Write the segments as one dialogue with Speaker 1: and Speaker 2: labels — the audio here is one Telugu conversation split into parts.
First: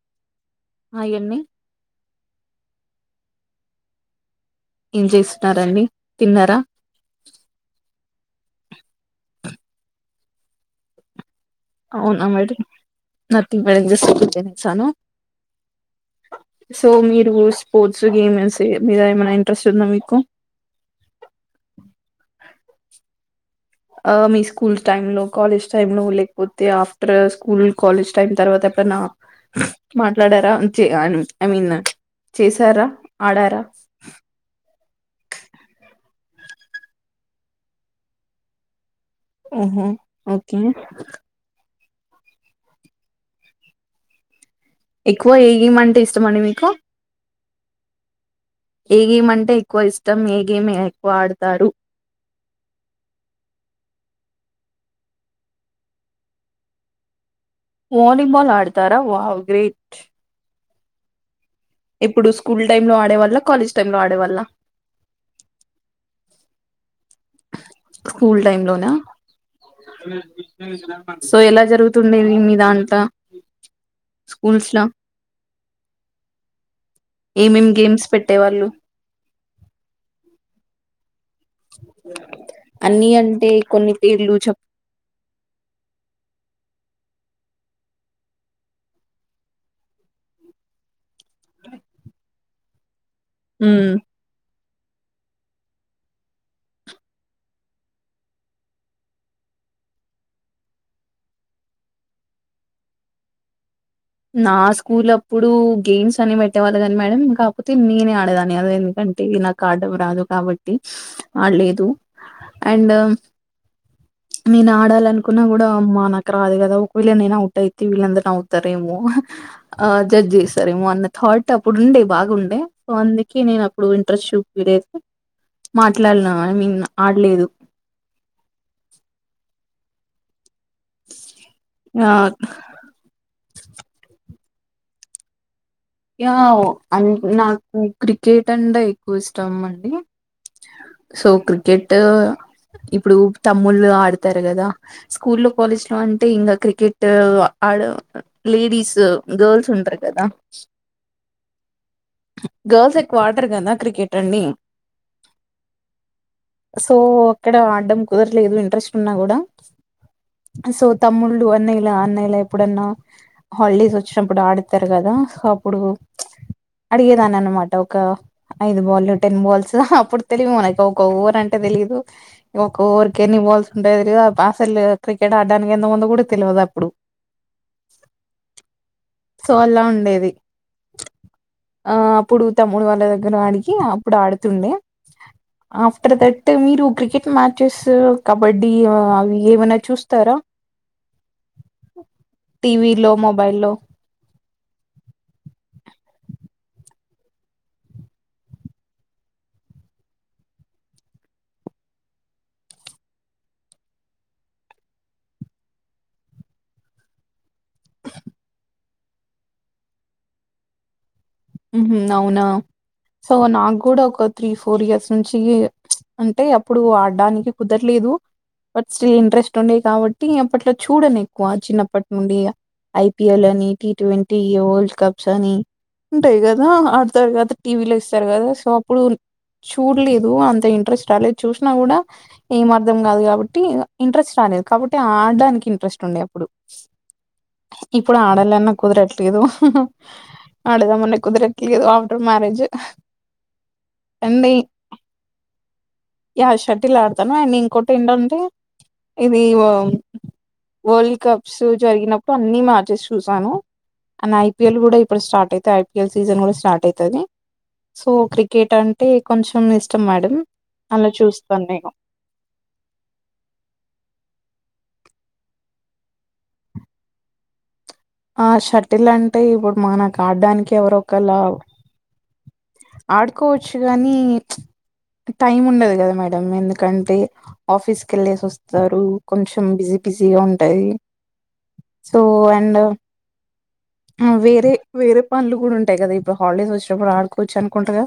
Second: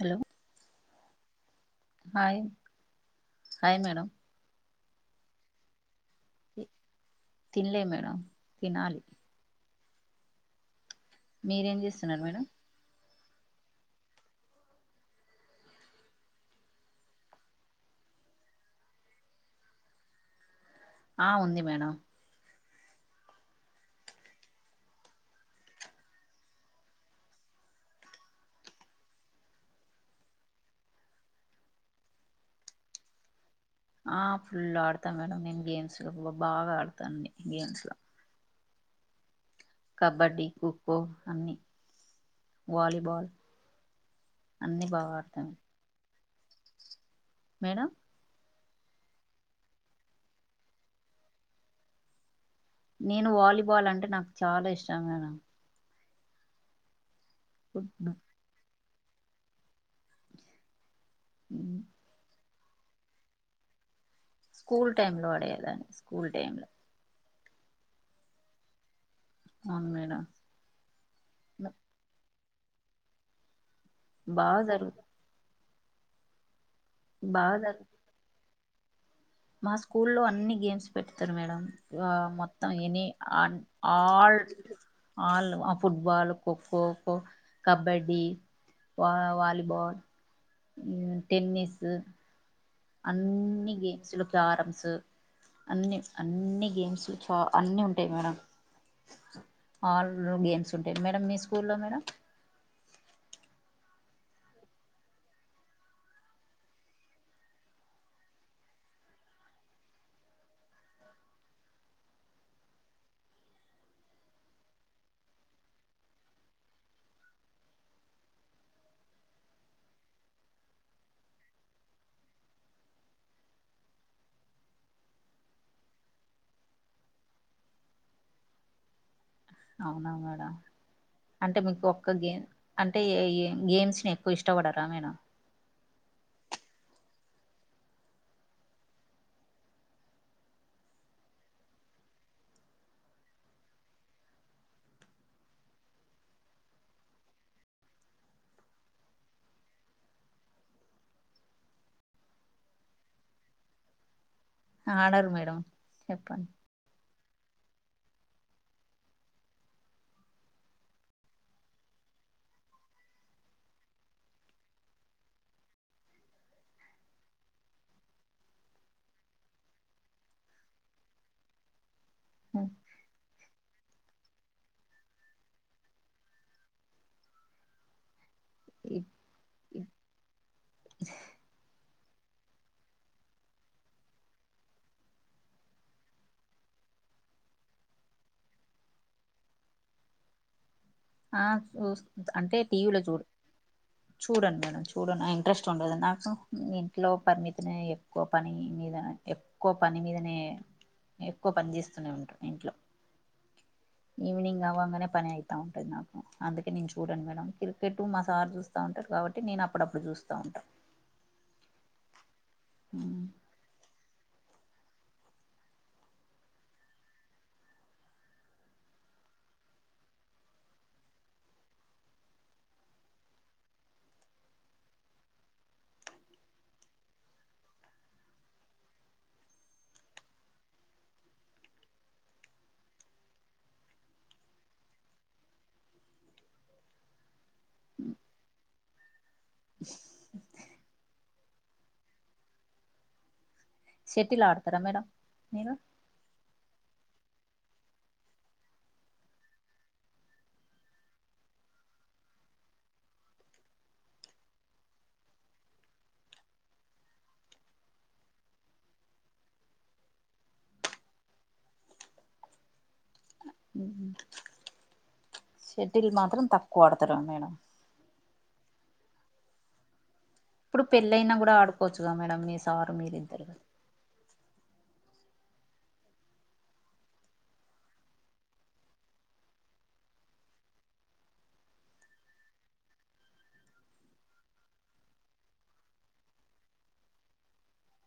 Speaker 1: హలో
Speaker 2: ఆ ఎన్నీ
Speaker 1: హాయ్ హాయ్ మేడం
Speaker 2: ఏం చేస్తున్నడి తిన్నారా
Speaker 1: తినలే మేడం తినాలి మీరేం చేస్తున్నారు మేడం
Speaker 2: నథింగ్ మడంజస్ట్నించాను సో మీరు స్పోర్ట్స్ గేమ్స్ మీద ఏమైనా ఇంట్రెస్ట్ ఉందా మీకు
Speaker 1: ఆ ఉంది మేడం
Speaker 2: ఆ మీ స్కూల్ టైమ్ లో కాలేజ్ టైమ్ లో లేకపోతే ఆఫ్టర్ స్కూల్ కాలేజ్ టైం తర్వాత ఎప్పుడనా మాట్లాడారా ఐ మీన్ చేసారా ఆడారా
Speaker 1: ఆ [unintelligible]
Speaker 2: ఓహో
Speaker 1: కబడ్డీ
Speaker 2: ఓకే
Speaker 1: ఖోఖో అన్ని వాలీబాల్ అన్ని బాగా
Speaker 2: ఎక్కువ ఏ
Speaker 1: ఆడతాను
Speaker 2: గేమ్ అంటే ఇష్టమండి మీకు
Speaker 1: మేడం
Speaker 2: ఏ గేమ్ అంటే ఎక్కువ ఇష్టం ఏ గేమ్ ఎక్కువ ఆడతారు
Speaker 1: నేను వాలీబాల్ అంటే నాకు చాలా ఇష్టం మేడం
Speaker 2: వాలిబాల్ ఆడు తర వావ్ గ్రేట్
Speaker 1: ఉ
Speaker 2: ఇప్పుడు స్కూల్ టైమ్ లో ఆడే వాల్ల కాలేజ్ టైమ్ లో ఆడేవాళ్ళ
Speaker 1: స్కూల్ టైమ్ లో అడేదాని స్కూల్ టైమ్ంలో
Speaker 2: స్కూల్ టైమ్ లోనా
Speaker 1: అవును మేడం
Speaker 2: సో ఎలా జరుగుతుండేది మీ దంటా
Speaker 1: బాగా జరుగుదు బాగా
Speaker 2: ఏమేం
Speaker 1: జరుగు
Speaker 2: గేమ్స్ పెట్టేవాళ్ళు
Speaker 1: మా స్కూల్ లో అన్ని గేమ్స్ తారు మేడం మొత్తం ఎన్ని
Speaker 2: అన్ని అంటే కొన్ని పేర్లు
Speaker 1: ఆల్
Speaker 2: చెప్
Speaker 1: ఆల్ ఫుట్బాల్ ఖోఖో ఖోఖో కబడ్డీ వా వాలిబాల్ ఉమ్ టెన్నిీస్ అన్ని
Speaker 2: మ్మ్
Speaker 1: గేమ్స్‌లో క్యారమ్స్ స్ అన్ని అన్ని గేమ్స్ చ అన్ని ఉంటాయి మేడం అల్ గేమ్స్ ఉంటాయి మేడం మీ స్కూల్లో మేడం
Speaker 2: నా స్కూల్ అప్పుడు గేమ్స్ అని పెట్టేవాళ్ళు కానీ మేడం కాకపోతే నేనే ఆడేదాన్ని కాదు ఎందుకంటే నాకు ఆడడం రాదు కాబట్టి ఆడలేదు అండ్ నేను ఆడాల అనుకున్నా కూడా అమ్ నాకు రాదు కదా ఒకవేళ్ళ నేను అవుట్ అయితే వీళ్ళందరు నవ్వుతారు మో జడ్జ్ చేస్తారేమో అన్న థాట్ అప్పుడుండే బాగుండే సో అందుకే నేను అప్పుడు ఇంట్రెస్ట్ చూయితే మాట్లాడునాను ఐ మీన్ ఆడలేదు
Speaker 1: అవునా మేడంమ్. అంటే మీకు
Speaker 2: ఆ
Speaker 1: ఒక్క గేమ్ అంటే గేమ్స్ ని. ఎక్కువ ఇష్టపడారా మీరు.
Speaker 2: యా నాకు క్రికెట్ అంటే ఎక్కువ ఇష్టం అండి సో క్రికెట్ ఇప్పుడు తమ్ముళ్ళు ఆడతారు కదా స్కూల్లో కాలేజ్ లో అంటే ఈంగ క్రికెట్ ఆడు లేడీస్ గల్స్ ఉంటారు కదా. గర్ల్ స్ ఎక్కువ ఆడారు కదా క్రికెట్ అనిండి.
Speaker 1: ఆడరు మేడం చెప్పండి
Speaker 2: ఇక్కడ ఆడడం కుదరలేదు ఇంట్రెస్ట్ ఉన్నా కూడా సో తమ్ముళ్ళు అన్నయ్యలా అన్నయ్యలా ఎప్పుడన్నా హాలిడేస్ వచ్చినప్పుడు ఆడతారు కదా సో అప్పు. ఇప్పుడు అడిగేదాన్ని అనమాట ఒక ఐదు బాల్ టెన్ బాల్స్ అప్పుడు తెలివి మనకి ఒక ఓవర్ అంటే తెలీయదు. ఒక ఊరికేన్ని ఇవవాల్సి ఉంటాయ త అసలు క్రికెట్ ఆడడానికి ఎంతకు ముందు కూడా తెలియదు అప్పుడు. సో అలా ఉండేది
Speaker 1: హ హా.
Speaker 2: ఆహా అప్పుడు తమ్ముడు వాళ్ళ దగ్గర ఆడిగి అప్పుడు ఆడుతుండే ఆఫ్టర్ దట్ మీరు క్రికెట్ మ్యాచెస్ కబడ్డీ అవి ఏమైనా చూస్తారా.
Speaker 1: ఆ చూస్తా అంటే టీవీలో చూడు చూడను మేడంమ్ చూడను. ఇన్ ట్రెస్ట్ ఉండదు నాకు ఇంట్లో పని మీదనే ఎక్కువ పని మీద ఎక్కువ పని మీదనే ఎక్కువ పని చేస్తూనే ఉంటాం ఇంట్లో ఈవినింగ్ అవ్వగానే పని అవుతాం. అందుకే నేను చూడను మేడంమ్. క్రికెట్టు మాసార్ చూస్త చస్త ఉంటారు కాబట్టి నేను అప్పుడప్పుడు చూస్తా ఉంటాను
Speaker 2: హ్మ్ అవున సో నాకు కూడా ఒక. త్రీ ఫోర్ ఇయర్స్ నుంచి అంటే అప్పుడు ఆడడానికి కుదరలేదు బట్ స్టిల్ ఇంట్రెస్ట్ ఉండే కాబట్టి అప్పట్లో చూడను ఎక్కువ చిన్నప్పటి నుండి ఐపిఎల్ అని టీ ట్వంటీ వరల్డ్ కప్స్ అని. ఉంటాయి కదా ఆడతారు కద టీవీలో ఇస్తారు కదా సో అప్పుడు చూడలేదు అంత ఇంట్రెస్ట్ రాలేదు చూసినా కూడా ఏమ అర్ధం కాదు కాబట్టి ఇంట్రెస్ట్ రాలేదు కాబట్టి ఆడడానికి ఇంట్రెస్ట్ ఉండే అప్పుడు ఇప్పుడు ఆడాల అన్నా కుదరద్ ఏదో. అడుదా మన్న కుదిరకిదు ఆఫ్టర్ మ్యరేజ్
Speaker 1: షెటిల్ ఆడతారా మేడంమ్ మీరు.
Speaker 2: ల్ ఆడతాను అండ్ ఇంకోొటి ఏంటంటే ఇది వరల్డ్ కప్స్ జరిగినప్పుడు అన్ని మ్యాచెస్ చూసాను అండ్ ఐపీఎల్ కూడా ఇప్పుడు స్టార్ట్ అయి తడ్కల్ సీజన్ కూడా స్టార్ట్ అయితాది సో క్రికెట్ అంటే కొంచెం ఇష్టం మేడంమ్ అలా చూస్తాను నేను
Speaker 1: షెటిల్ మాత్రం తక్కువ ఆడుతారా మీరు.
Speaker 2: ఆ షటిల్ అంటే ఇప్పుడు మనకి. ఆడడానికి
Speaker 1: ఇప్పుడు
Speaker 2: ఎవరోొ
Speaker 1: పెళ్ళయినా
Speaker 2: ఒకలా
Speaker 1: కూడా ఆడుకోవచ్చుగా మేడం మీ సారు మీరిద్దరు
Speaker 2: ఆడుకోవచ్చు కాగానీ టైం ఉండదు కదా మేడంమ్ ఎందుకంటే ఆఫీస్కి వెళ్ళేసి వస్తారు కొంచెం బిజీ బిజీగా ఉంటుంది సో అండ్. వేరే వేరే పనులు కూడా ఉంటాయి కదా ఇప్పుడు హాలిడేస్ వచ్చినప్పుడు ఆడుకోవచ్చు అనుకుంటగా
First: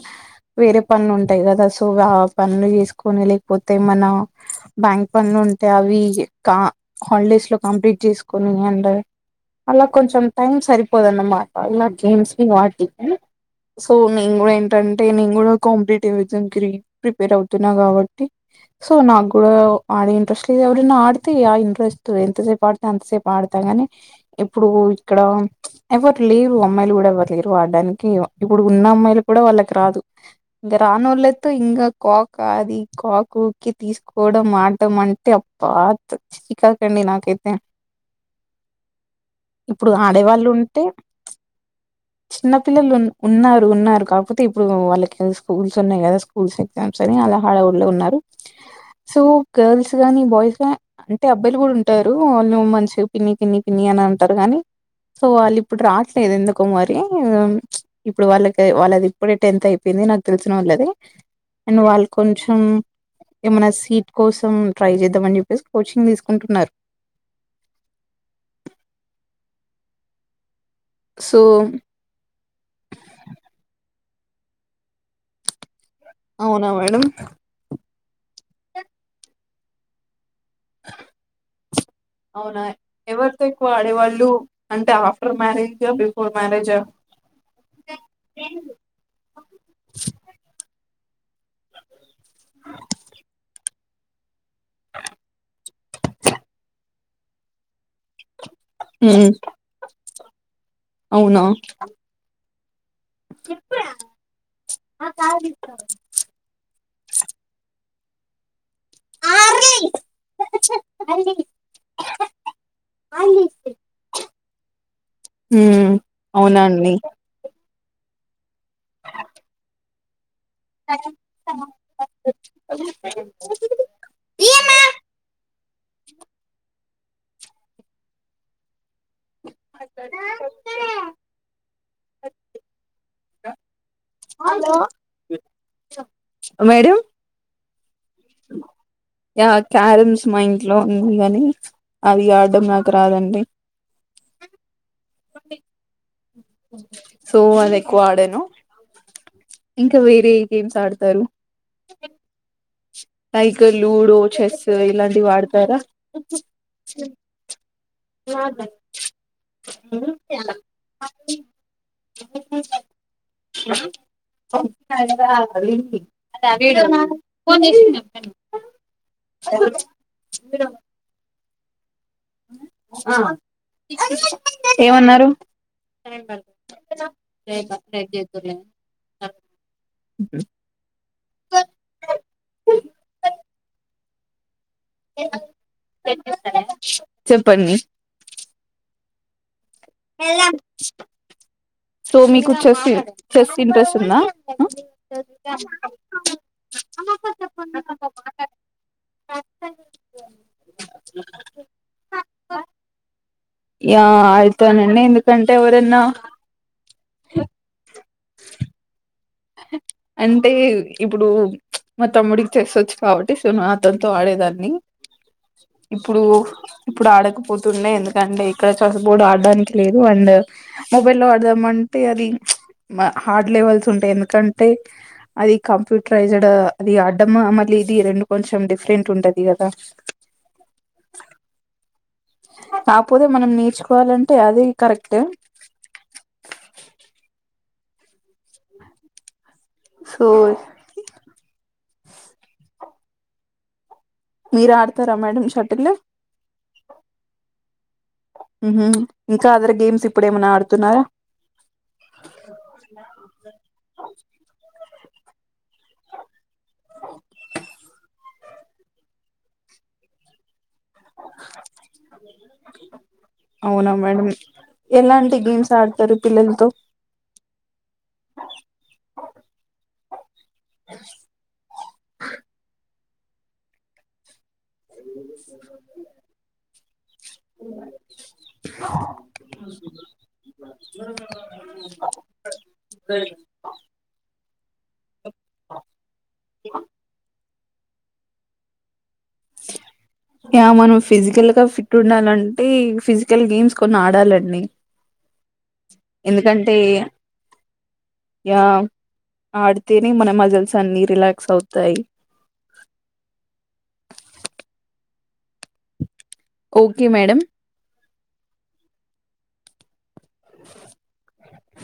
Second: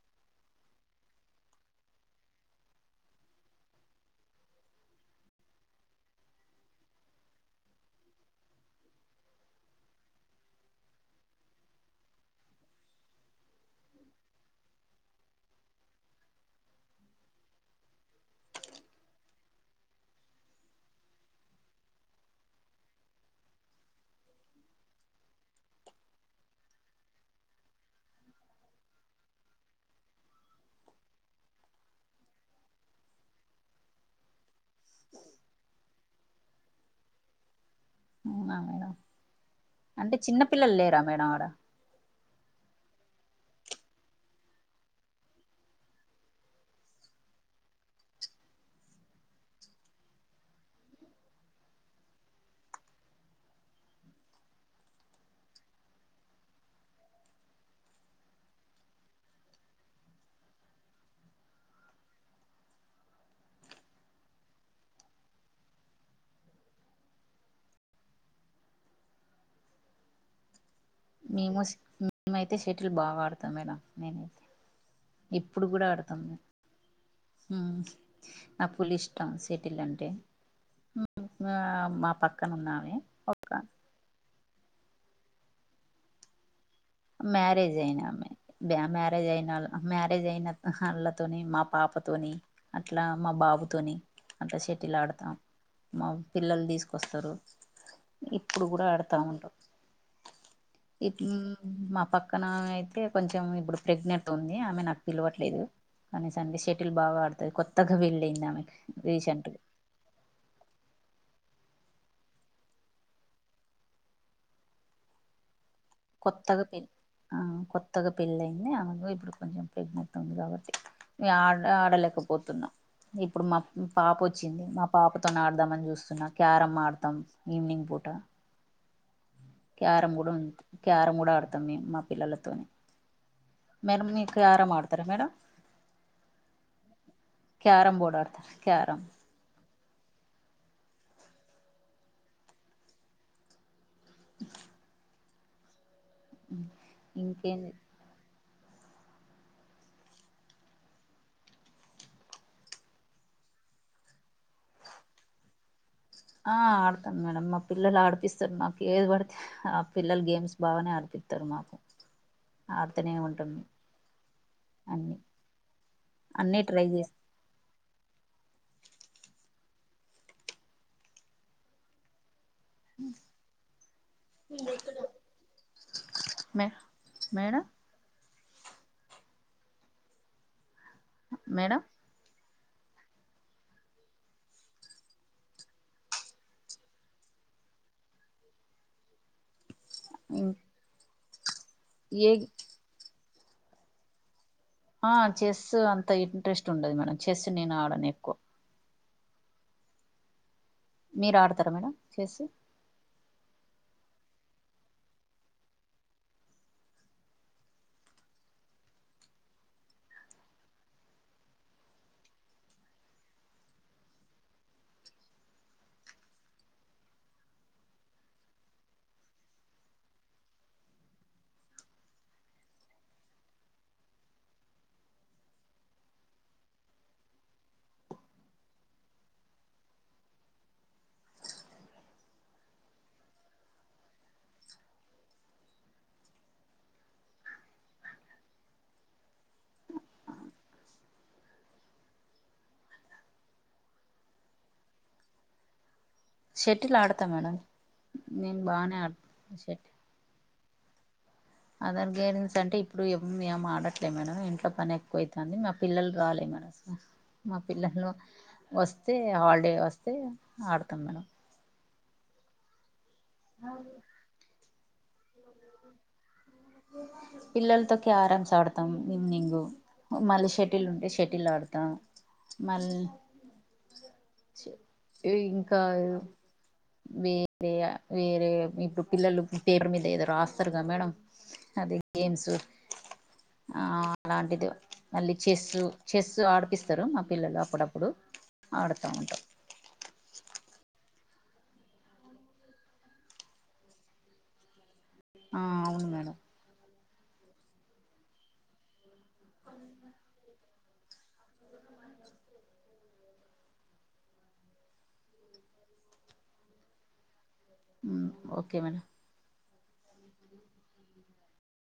Speaker 2: వేరే పనులు ఉంటాయి కదా సో ఆ పనులు చేసుకొని లేకపోతే మన బ్యాంక్ పనులు ఉంటాయి అవి కా హాలిడేస్ లో కంప్లీట్ చేసుకొని అండ్ అలా కొంచెం టైం సరిపోదున్నమాట ఇలా గేమ్స్ ని వాటి సో నేను కూడా ఏంటంటే నేను కూడా కాంపిటేటివ్ ఎగ్జామ్ క ప్రిపేర్ అవుతున్నా కాబట్టి సో నాకు కూడా ఆడే ఇంట్రెస్ట్ లేదు ఎవరనా ఆడితే ఆ ఇంట్రెస్ట్ ఎంతసేపు ఆడితే అంతసేపు ఆడతా గాని ఇప్పుడు ఇక్కడ ఎవరు లేరు అమ్మాయిలు కూడా ఎవరు లేరు వాడడానికి ఇప్పుడు ఉన్న అమ్మాయిలు కూడా వాళ్ళకి రాదు ఇంకా రాని వాళ్ళతో ఇంకా కాకు అది కాకుకి తీసుకోవడం అంటమంటే అబ్బా. చీకాక్ అండి నాకు అయితే.
Speaker 1: అ మేడం అంటే
Speaker 2: ఆడేవాళ్ళు
Speaker 1: చిన్నపిల్లలు
Speaker 2: ఉంటే
Speaker 1: లేరా మేడం ఆడ
Speaker 2: చిన్న పిల్లలు ఉన్నారు ఉన్నారు కాకపోతే ఇప్పుడు వాళ్ళకి స్కూల్స్ ఉన్నాయి కదా స్కూల్స్ ఎగ్జామ్స్ అని అలా హడ ఊళ్లో ఉన్నారు సో గర్ల్స్ గాని బాయ్స్ అంటే అబ్బాయిలు కూడా ఉంటారు వాళ్ళు మస్ పిన్ని పిన్ని పినియన్ అంటారు కానీ సో వాళ్ళు ఇప్పుడు రావట్లేదు ఎందుకో మరి ఇప్పుడు వాళ్ళకి వాళ్ళది ఇప్పుడే టెన్త్ అయిపోయింది నాకు తెలిసిన వాళ్ళది అండ్ వాళ్ళు కొంచెం ఏమైనా సీట్ కోసం ట్రై చేద్దాం అని చెప్పేసి కోచింగ్ తీసుకుంటున్నారు. సో
Speaker 1: మేము మేమైతే షటిల్ బాగాడుతాం మేడం నేనైతే ఇప్పుడు కూడా ఆడతాను
Speaker 2: అవున మేడంమ్.
Speaker 1: నా పులిష్టం సిటిలాంటే మా పక్కన
Speaker 2: అవునా
Speaker 1: ఉన్నామే
Speaker 2: ఎవరితో
Speaker 1: ఒక్క
Speaker 2: ఎక్కువ ఆడేవాళ్ళు అంటే ఆఫ్టర్ మ్యారేజ్ బిఫోర్ మ్యారేజా.
Speaker 1: మ్యారేజ్ అయసా మ్యారేజ్ అయినళ్ళ మ్యారేజ్ అయిన అళ్ తోని మా పాపతోని అట్లా మా బాబుతోని అట్ల షెటిల్ ఆడతాం మా పిల్లలు తీసుకొస్తారు. ఇప్పుడు కూడా ఆడతా
Speaker 2: ఉమ్
Speaker 1: ఉంటవు ఇ
Speaker 2: అవునా
Speaker 1: మా పక్కన అయితే కొంచెం ఇప్పుడు ప్రెగ్నెంట్ ఉంది ఆమె నాకు పిలువట్లేదు కానీ సంఢే వీటి బాగా అడతది కొత్తగా వళ్ళందమె
Speaker 2: ఆరెంయ్ హ్మ్
Speaker 1: కొత్తగా పెళ్
Speaker 2: అవునండి.
Speaker 1: ఆ కొత్తగా పెళ్ళి అయింది ఆమె ఇప్పుడు కొంచెం ప్రెగ్నెంట్ కాబట్టి. మ ఆడ ఆడలేకపోతున్నాం ఇప్పుడు మా పాప వచ్చింది మా పాపతో ఆడ ద్దామని చూస్తున్నా క్యారంమ్ ఆడతాం ఈవినింగ్ పూట క్యారంమ్ కూడా ఉండు క్యారంమ్ కూడా ఆడతాం మేము మా పిల్లలతోనే మేడంమ్ మీ క్యారంమ్ ఆడతారా madam.
Speaker 2: Madam
Speaker 1: carrom board carrom.
Speaker 2: Yeah carroms మా ఇంట్లో ఉంది కాని అవీ ఆడడం నాకు రాదండి.
Speaker 1: టాక్ టాక్.
Speaker 2: అడి సో
Speaker 1: ఇంకేంది
Speaker 2: అది ఎక్కువ ఆడాను. ఇంకా వేరే గేమ్స్ ఆడుతారు. లక్లూడో చెస్ ఇలాంటివి వాడతారా
Speaker 1: ఆడతాను మేడంమ్ మా పిల్లలు ఆడిపిస్తారు మాకు ఏది పడితే ఆ పిల్లలు గేమ్స్ బాగానే ఆడిపిస్తారు మాకు ఆడుతూనే ఉంటాం అన్న అన్నీ ట్రై చేస్తా
Speaker 2: చూక్ చెట్. ఏమన్నారు కోరిన్ హర్
Speaker 1: మే
Speaker 2: హు
Speaker 1: మేడం
Speaker 2: హూ. [unintelligible]
Speaker 1: మేడం
Speaker 2: చెప్పండి ఎలా సో
Speaker 1: ఏ
Speaker 2: మీకు చెస్ చెస్ ఇంట్రెస్ట్ ఉందా.
Speaker 1: ఆ చెస్ అంత ఇంట్రెస్ట్ ఉండదు మేడం, చెస్ నేను ఆడను ఎక్కువ. మీరు ఆడతరా మేడం చెస్.
Speaker 2: యా అడుతానండి ఎందుకంటే ఎవరన్నా అంటే ఇప్పుడు మా తమ్ముడికి చెస్సొచ్చు కాబట్టి సో నా అతనితో ఆడేదాన్ని. ఇప్పుడు ఇప్పుడు ఆడకపోతుండే ఎందుకంటే ఇక్కడ చెస్బోర్డు ఆడడానికి లేదు అండ్ మొబైల్ లో ఆడదాం అంటే అది హార్డ్ లెవెల్స్ ఉంటయి ఎం దుకంటే అది కంప్యూటరైజ్డ్ అది అడ్డంమా మళ్ళీ ఇది రెండు కొంచెం డిఫరెంట్ ఉంటది కదా. కాపోతే మనం నేర్చుకోవాలంటే అది కరెక్ట్. సో మీరు ఆడతారా మేడం షటిల్లు.
Speaker 1: షటిల్ ఆడతా మేడం, నేను బాగానే ఆడతాను షటిల్.
Speaker 2: తున్నార.
Speaker 1: అదర్ గేమ్స్ అంటే ఇప్పుడు ఏం ఏం ఆడట్లే మేడం, ఇంట్లో పని ఎ క్కువ అయితంది మా పిల్లలు రాలే మానస మా పిల్లలు వస్తే హాలిడే వస్తే ఆడతాం మేడం
Speaker 2: అవునా మేడం. ఎలాంటి గేమ్స్ ఆడతరు.
Speaker 1: పిల్లలతో క్యారమ్స్ ఆడతాం. ఓ మళ్ళీష టిల్ ఉంటే షటిల్ ఆడుతా మల్ [unintelligible] ఇంకా వేరే వేరే ఇప్పుడు పిల్లలు పేపర్ మీద ఏదో రాస్తారు కదా మేడం అదే గేమ్స్ ఆ లాంటిదు. మళ్ళీ చెస్సు చెస్సు ఆడిపిస్తరు మా పిల్లలు అప్పుడప్పుడు ఆడతా ఉంటం.
Speaker 2: యా మనం ఫిజికల్ గా ఫిట్ ఉండాలంటే ఫిజికల్ గేమ్స్ కొన్ని ఆడాలండి.
Speaker 1: ఆ అవును మేడం
Speaker 2: ఎందుకంటే యా ఆడతేనె మన మజిల్స్ అన్ని రిలాక్స్ అవుతాయి. ఓకే మేడం
Speaker 1: ఊ ఓకే మేడం